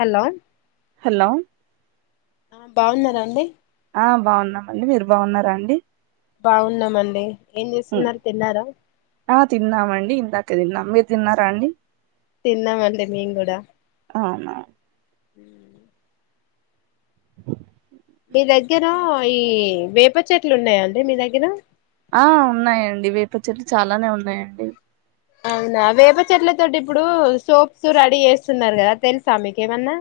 Hello hello ఆ బావున్నారా అండి ఆ బావున్నామండి మీరు బావున్నారా అండి బాగున్నామండి ఏం చేస్తున్నారు తిన్నారా మీర్ తిన్నారా అండి తిన్నామండి మేం గూడా అవునా హ అ మీ దగ్గరా ఈ వేప చెట్లు ఉన్నాయా అండి మీ దగ్గర ఆ ఉన్నాయండి వేప చెట్లు చాలానే ఉన్నాయండి అవునా వేప చెట్లతోటి ఇప్పుడు సోప్స్ రెడీ చేస్తున్నారు కదా తెలుసా మీకేమన్నా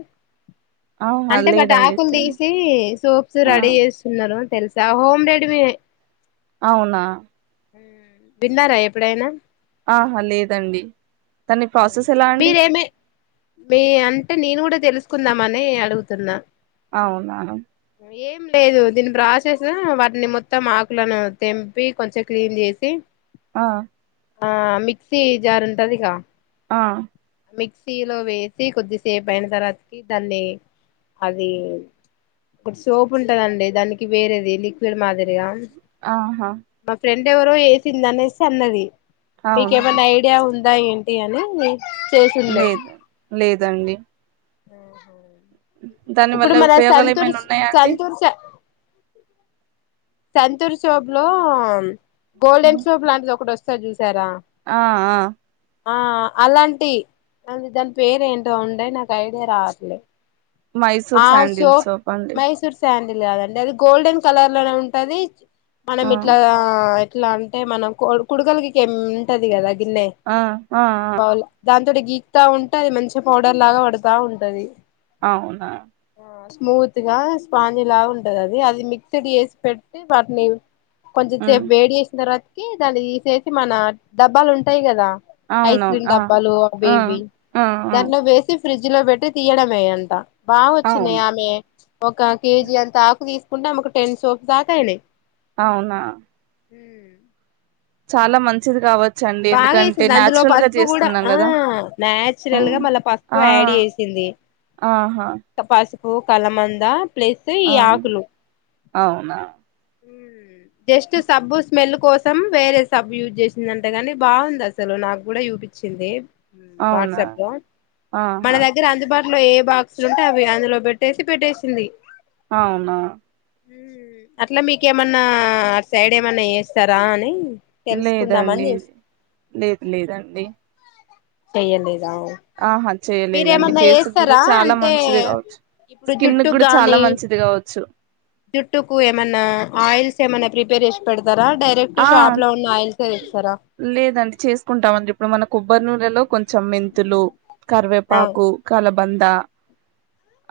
ఆహా అంటే వాటి లేదండి ఆకులు తిన్ తీసి సోప్స్ ఆ రెడీ చేస్తున్నారు తెలుసా హోమ్ రెడిమి అవునా విన్నారా ఎప్పుడైనా ఆహా లేదండి దాని ప్రాసెస్ ఎలా అండి మీరేమే మీ అంటే నేను కూడా తెలుసుకుందామని అడుగుతున్నా అవునా ఏం లేదు దీని ప్రాసెసు వాటిని మొత్తం ఆకులను తెంపి కొంచెం క్లీన్ చేసి ఆ ఆ మిక్సీ జార్ ఉంటదిగా ఆ మిక్సీలో వేసి కొద్దిసేపు అయిన తర్వాతకి దాన్ని అది ఇప్పుడు సోప్ ఉంటదండి దానికి వేరేది లిక్విడ్ మాదిరిగా ఆహా యవరో వేసింద అనేసి అన్నది అవునా మీకేమంది ఐడియా ఉంది దా ఏంటి అనే లేదు లేదండి హ దాని ఇప్పుడు వల్ల మన ఉపయోగాలు సంతూర్ ఏమైనా ఉన్నాయా అండి సంతూర్ స అ సంతూర్ సాబ్ లో గోల్డెన్ షాప్ లాంటిది ఒకటీ వస్తుంది సజస్ ఆ ఆ ఆ అలాంటి అ దాని పేరు ఏంటో ఉండే నాకు ఐడియా రావట్లేదు మైసూర్ శాండిల్ సోప్ అండి మైసూర్ శాండిల్ కాదండి అది గోల్డన్ కలర్ లోనే ఉ తది మనం ఆ ఇట్లాగా ఇట్లా అంటే మనం కొడుకలకి ఎంటది కదా ఆ ఆ ఆ బ దా ఇట్టా గీకుతా ఉంటే అది మంచి పడర్ లాగా పడుతా ఉంటాది అవునా స్మూత్ గా స్పాంజ లాగా ఉంటది అది అది మిక్స్డ్ చేసి పెట్ పట్ నీ కొంచెం సేపు ఉమ్ వేడి వేసిన తర్వాత దాన్ని తీసేసి మన డబ్బాలు ఉంటాయి కదా ఐస్ అవునవును క్రీమ్ ఆ డబ్బాలు ఆ బేబీ ఆ ఆ దాన్నో వేసి ఫ్రిడ్జ్ లో పెట్టి తీయడమేంట బా వచ్చినయి అవును ఆమె ఒక కేజీ అంతా ఆకు తీసు ఉంటామ్ ఒక టెన్ సోప్స్ అంతేలే అవునా హమ్ చాలా మంచిది కావచ్చు బాగా వేసింది అందులో పసుపు కూడా ఆ కదా ఆ నాయాచురల్ గా మళ్ళా పసుపు యాడ్ చేసింది ఆ తపాస్ ఓ కలమందా ప్రతి ఈ ఆ ఆకులు అవునా జస్ట్ సబ్బు స్మెల్ కోసం వేరే సబ్బు యూజ్ చేసిందంట గని బాగుంది అసలు నాకు గుడా చూపించింది. అవునా వాట్సాప్లో మన ఆహా దగ్గర అందుబాట్ ఏ బా అసలుంటావి అందులో పెట్టేసి పెట్టేసింది. అవునా అట్ల మీకేమన్నా అటు సైడ్ ఏమన్నా చేస్తారా అని తెలుసుకుందామని లేదండి చేస్ లేదు లేదండి. చేయలేదు. ఆహా చేయలేదండి ఫేస్ గుడా చేస్తారా చాలా అంటే మం ఇప్పుడు జుట్టుక్ గానీ మంచిది కావచ్చు జుట్టుకు ఏమైన్నా ఏమన్న ప్రిపేర్ చేసి పెడ్ ఆ తెస్తారా లేదండి చేసుకుంటామండి ఇప్పుడు మనకు బర్ నూనెలో కొం చం మెంతులు, ఆ కరివేపాకు, కల బంద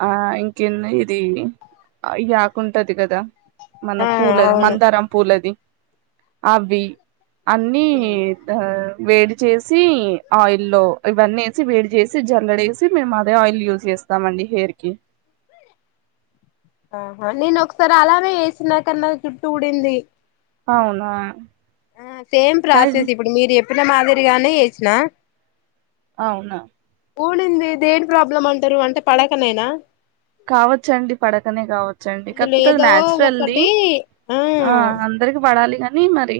ఆ ఇంకేన్న ఇది ఇ ఆకుంటది కదా మన ఆ పూలది అవును మందారం పూలది. అవి అన్నీ వేడి చేసి ఆయిల్లో ఇవన్నీ ఏసి వేడి చేసి జల్లడేసి మేము అదే ఆయిల్ యూజ్ చేస్తామండి హెయిర్ కి ఆహా నేను ఒకసారి అలానే చేసినా కని నా జుట్టూ ఊడింది. అవునా ఆ సేమ్ కానీ ప్రాసెస్ ఇప్పుడు మీరు చెప్పిన మాదిరి గానే చేసినా అవునా ఊడింది దేని ప్రాబ్లమ్ అంటరు అంటే పడకనేనా కావచ్చండి పడకనే కావచ్చండి అందులో కాకపోతే అది ఏదో నాచురల్ది ఒకటి ఆ అందరికి పడాలి కాని నీ మరీ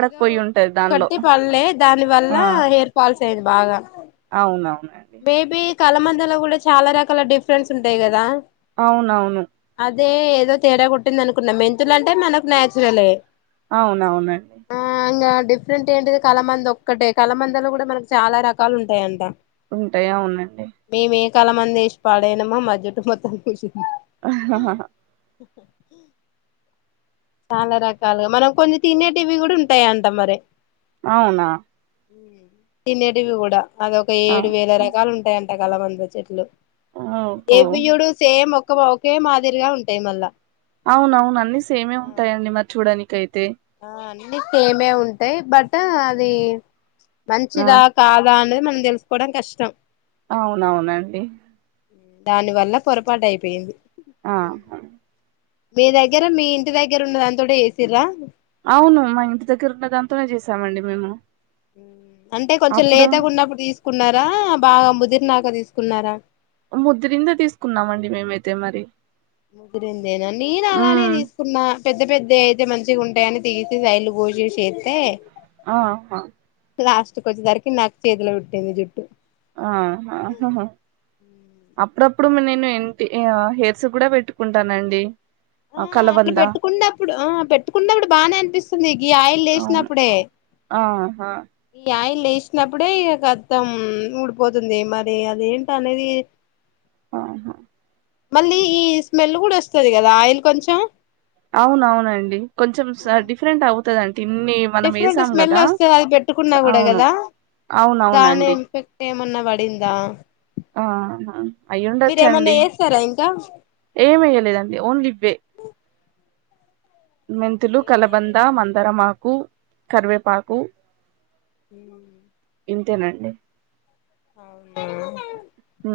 ఏదో ఒకట్టి పడ్లే దాని వల్ల హెయిర్ ఫాల్స్ [inaudible] బాగా అవునవును. బేబి కళ మందలో గుడా చాలా రకాల డిఫరెన్స్ ఉంటాయి కదా? అవునవును. అదే ఏదో తేడా కొట్టింది అనుకున్న మెంతులు అంటే మనకు నచురలే అవునవును అండి డిఫరెంట్ ఏంటిది కలామంది ఒక్కటే కలామందలో కూడా మనకు చాలా రకాలు ఉంటాయంట ఉంటాయా ఉన్నట్టే క్కల మందు ఏషి పాడైనామా మా జుట్టు మొత్తం [unintelligible] చాలా రకాలుగా మనం కొన్ని తినేటివి కూడా ఉంటాయంట మరి అవునా మ్మ్ తినేటివి కూడా అది ఒక ఆ ఏడు వేల రకాలు ఉంటాయన్ ఎండాకాలం అందు చెట్లు ఓహో ఎవ్యూడు సేమ్ మో కో ఓ ఒకే మాదిరిగా ఉంటాయి మళ్ళా అవున అవును అన్ని సేమే ఉంటాయి అండి మరి చూడనికైతే ఆ అన్ న్ని సెమే ఉంటాయి బట్ అది ఆ మంచిదా కాద అని మనం తెలుసుకోవడం కష్టం అవునవునండి దాని వల్ల పొరపాటు అయిపోయింది ఆహా మీ దగ్గర మీ ఇంటి దగ్గర ఉన్న దానితోటె చేసిర్రా అవును మా ఇంటి దగ్గర ఉన్న దాంతోనే చేసామండి మేము ఊ అంటే కొంచెం అప్పుడు లేతగున్నప్పుడు తీస్ కున్నారా బాగా ముదిరినాక తీసుకున్నారా ముద్దిరిందే తీసుకున్నాం అండి మేమైతే మరి ముదిరిందేనా నేనూ అలానే ఉమ్ తీసుకున్నా పెద్ద పెద్దవి అయితే మంచిగా ఉంటాయని తీసి సైడ్ లు కోసేసి ఏత్తే ఆ అ లాస్ట్ కు వచ్చేసరికి నాకు చేతిలో పుట్టింది జుట్టు ఆహా అప్పుడప్పుడు నేను ఎంటి హెయిర్స్ కు కూడా పెట్టుకుంటానండి ఆ అట్లా పెట్టుకున్నప్పుడు ఆ పెట్టుకున్నప్పుడు బానే అనిపిస్తుంది గీ ఆయిల్ లో అవును ఏసినప్పుడే ఆహా ఈ ఆయిల్ లై చేసినప్పుడే ఇగ కత్తం ఊడిపోతుంది మరి అది ఏంటి అనేది ఆహా మళ్ళీ ఈ స్మెల్ కూడా వస్తది కదా ఆయిల్ కొంచెం అవునవునండి కొంచెం స డిఫరెంట్ ఔ తదన్ డిఫరెంట్ స్మెల్ వస్తది అది పెట్టుకున్నా కూడా అవును కదా దాని అవునవునండి ఇంఫెక్ట్ ఏమన్నా వడి అడందా ఆ అయి్య ఉండచ్చండి చేస్తారా ఇంకా ఏమియలేదండి ఓన్లీ వే మెంంతలు ఏమి కలబంద చేయలేదు మందార మా కు కరివేపాకు హమ్ ఇంతేనండి అవునా ఆ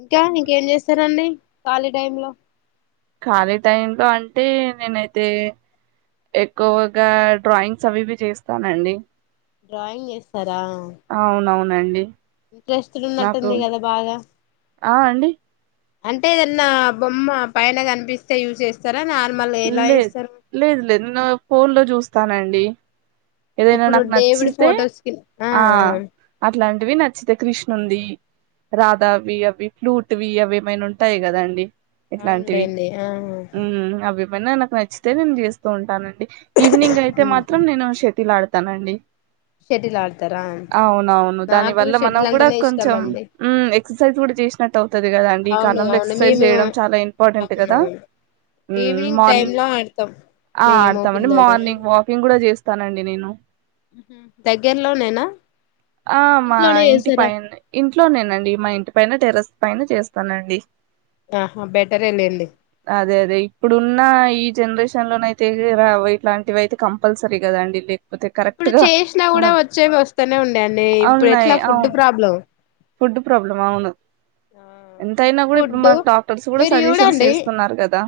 ఇంకా ఇంకేం చేస్తారంండి ఖాళీ టై లో ఖాళీ టై లో అంటే నేనైతే ఎక్కువగా డ్రాయింగ్స్ అవివి చేస్తానండి డ్రాయింగ్ వస్తారు దా అవునండి ఇంటరెస్టింగ్ ఉన్నట్టుందిగా కదా బాగా ఆ అండి అంటే ఏదన్నా బొమ్మ పైన కనిపిస్తే యూస్ చేస్తారు లేదు లేదు లేదు నేను ఫోన్ లో చూస్తానండి అ ఏదైనా ఇప్పుడు నాకు దేవుడి నచ్చితే ఫొటోస్ కి ఆ అట్లాంటివి నచ్చితే కృష్ ఉంది రాధావి అవి ఫ్లూట్వి అవి ఏమైనా ఉంటాయి గదండి ఆ ఎట్లాంటివి అవునులేండి ఆ మ్మ్ అవి వేన నాకు నచ్చితే నేను జేస్తూ ఉంటానం ఈవినింగ్ అయితే ఉహు మాత్రం నేను షె తిలాడుతానండి షటిల్ ఆడతారా అవును అవును దాని నాకు వల్ల మనం షటిల్ కూడా అంటేనే ఇష్టం కొంచం అండి మ్మ్ ఎక్సర్సైజ్ కూడా చేసినట్టు అవుతది కదా అండి. ఈ అవును కాలంలో అవును ఎక్సర్సైజ్ మేము చేయడం చాలా ఇంపార్టెంట్ కదా, అవునవును మ్మ్ మ్మ్ ఈవినింగ్ మార్నింగ్ టైమ్ లో ఆడతాం ఆ మేము ఆడతామండి పిల్లలు మార్నింగ్ వాకింగ్ కూడా జేస్ తనన్ ఎ నేను దగ్గర్లోనే నా ఆ మా ఇంటి పైనే ఇంట్లోనేేనండి మా ఇంటి పైన టెర్రస్ పైన చేస్తానండి ఆహా బెటరే లేండి అదే అదే ఇప్పుడున్న ఈ జనరేషన్ లోన అయితే రావు ఇట్లాంటివి అయితే కంపల్సరీ గదండి లే ఇప్పుడు చేసినా కూడా వచ్చేవీ వస్తానే ఉండె నే ఇప్పుడు అవున్నాయి ఎట్లా ఫుడ్ అవును ప్రాబ్లం ఫుడ్ ప్రాబ్లం అవును ఎంతయినా గూడ ఇప్పుడు ఫుడ్డు మనకు డాక్టర్స్ కూడా మీరు సజెషన్స్ చూడండి చేస్తున్నారు గదా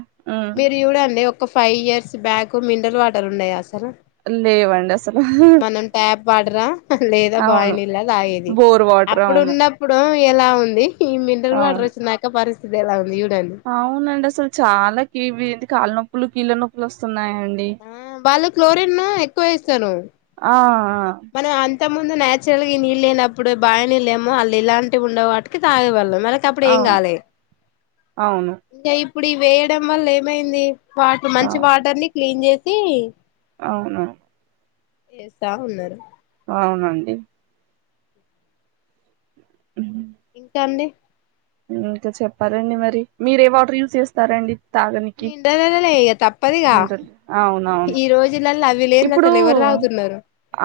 మీరు యూడండి అండి ఒక ఫైవ్ ఇయర్స్ బ్యాక్ మిండర్ వాట్ డరు ఉన్నయా అస్ లేవండి అసలు మనం ట్యాప్ వాడరా లేదా బాయి అవును నీల్లా దాగేది బోర్ వాటర్ అప్పుడు అవును ఉన్నప్పుడు ఎలా ఉంది ఈ మినరల్ వాటర్ అవును వచ్చినాక పరి సిదెలా వుంది యూడ్ అవునండి అసలు చాలా ఇవేంది కాళ్ నొప్పులు కీళ్ళ నొప్పులు వస్తున్నాయ్ ఆ వాళ్ళు క్లోరిన్ ఎక్కువ వేస్తాను ఆ మన అం తముందు నేచురల్గా ఈ నీళ్ళు లేనప్పుడు బాయి నీళ్ళేమో అళ్ళిల్లాంటి ఉండే వాటికి తాగి వెళ్ళం మనకి అప్పుడు ఆ ఏం అవును కాలే అవును ఇంగ ఇప్ ఇప్పుడి వేయడం వల్ల ఏమైంది వాటర్ ఆ మంచి వాటర్ని క్లీన్ జేసి అవును ఏసావున్నరు అవునండి ఇంకా అండి ఇంకా చెప్పాలండి మరి మీరు ఏ వాటర్ యూజ్ చేస్తారండి తాగనికి మినరలే ఇక తప్పదిగా అవును అవును ఈ రోజులలో అవి లేనిది ఇప్పుడు అసలు ఎవరు తాగుతున్నారు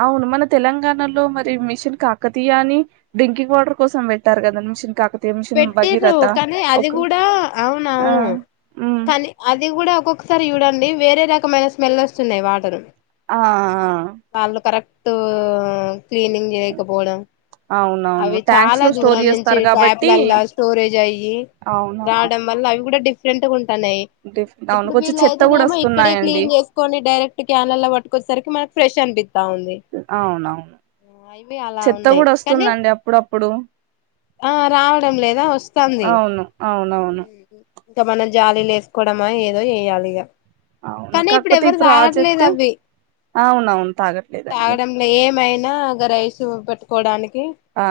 అవును మన తెలంగాణలో మరి మిషన్ కా క తీ అని డ్రింకింగ్ వాటర్ కోసం పెట్టారు కదా మిషన్ కాక తె మిషను టిర్రు కానీ అది కూడా అవును ఆ అవును ఉమ్ కానీ అది కూడా ఒక్కొక్కసారి చూడండి వేరే రకమైన స్మెల్ వస్తున్నాయ్ వాటరు ఆ టు క్లీనింగ్ జేయకపోవడం అవునవును అవి ట్యాంక్స్ చాలా లో స్టోర్ దూరం నుంచి చేస్తారు ట్యాప్ కాబట్టి స్టోరేజ్ అయ్యి అవునవును రావడం వల్ల అవి గూడ డిఫెరెంట్ ఉం టనయ్ డిఫరెంట్ అవును ఇప్పుడు కొంచెం చెత్త కూడా వీళ్ళయితేనేమో ఇక్కడే వస్తున్నాయండి క్లీన్ చేసుకొని డైరెక్ట్ క్యాన్లల్లో వట్టుకొచ్చేసరికి మనకు ఫ్రెష్ చెంబి అవును అవును ఇవి అలా చెత్త ఉన్నాయి కూడా కానీ వస్తుందండి అప్పుడప్పుడు ఆ రావడం లేదా వస్తాంది అవును అవునవును ఇంకా మనం జాలీలు వేసుకోవడమా ఏదో చేయ్యాలి ఇగ అవును కాకపోతే ఈ ప్రాజెక్ట్ అవి అవునవును తాగట్లేదండి ఇగ గా రైస్ పెట్టుకోవడాని కి ఆ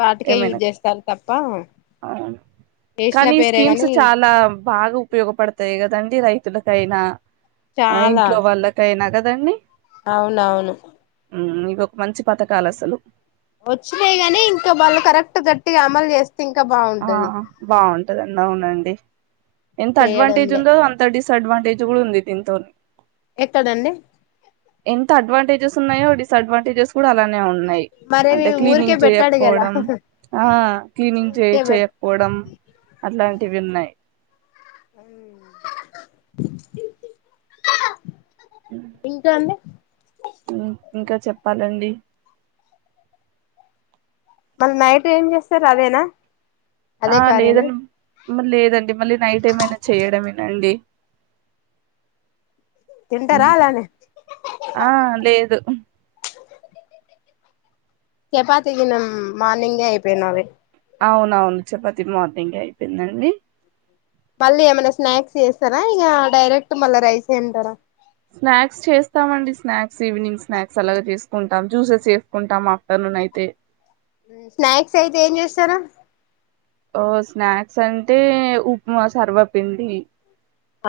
వాటికే యూజ్ చేస్తా పా అ కానీ ఈ స్కీమ్స్ గాని చాలా బాగా ఉపయోగపడతాయి కదండి రై తులకైనా ఆ చాలా ఇంట్లో వాళ్ళకైనా దండి అవునవును ఉ ఇవి ఒక మంచి పథకాలు అసలు వచ్చినాయి గని ఇంకా వాళ్ళు కరెక్ట్ గట్టిగా అమలు చేస్తే ఇంకా ఆ బాగుంటది బాగుంటది అవునండి ఎంత అడ్వాంటేజ్ చేయడంలే ఉందో అంత డిస్ డిస్ అడ్వాంటేజ్ కూడ ఉంది దింతోని ఎక్కడండి ఎంత అడ్వాంటేజెస్ ఉన్నాయో డిస్ అడ్వాంటేజెస్ కూడా అలానే ఉ న్నాయి మరేవి అంటే క్లీనింగ్ ఊరికే పెట్టాడు కదా చేయకపోవడం ఆ క్లీనింగ్ చే ఊరికే పెట్ చేయకపోవడం అట్లాంటివి ఉన్నాయి ఉ ఇంకా అండి ఇంకా చెప్పాలండి మళ్ళ నైట్ ఏం చేస్తారు అదేనా ఆ అదే కర్రీనా లేదండి మా లేదండి మళ్ళీ నైట్ ఏమైనా చేయడమేనాండి తింటారా అలానే ఆ లేదు చపాతికి నం మార్నింగే అయిపోయినవి అవునవును చపాతి మార్నింగ్ అయిపోయిందండి మళ్ళీ ఏమైనా స్నాక్స్ చేస్తారా ఇక డైరెక్ట్ మళ్ళా రైస్ తింటారా స్నాక్స్ చేస్తామండి స్నాక్స్ ఈవినింగ్ స్నాక్స్ అలాగ చేసుకుంటాం జ్యూసెస్ చేసుకుంటాం ఆఫ్టర్నూన్ అయితే ఉ స్నాక్స్ అయితే ఏం చేస్తారు ఓ స్నాక్స్ అంటే ఉప్మా సర్వపిండి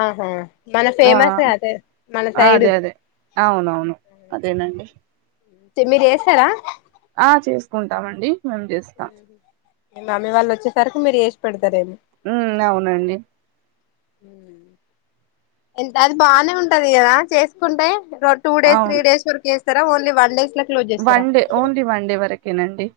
ఆహా మన ఆ ఫేమస్ అదే మన సైడ్ అదే అదే అవునవును అదేనండి తి మీరు చేస్తారా ఆ చేసుకుంటామండి మేము చేస్తాం మీ మమ్మీ వాళ్ళు వచ్చేసరికి మీరు చేసి పెడతారేమో ఉ అవునండి ఉ ఎంత అది బానే ఉంటది కదా చేసుకుంటే అ టూ డేస్ త్రీ డేస్ వరకేస్ స్తర ఓన్లీ వన్ డే కే వన్డే ఓన్లీ వన్ డే వరకేనండి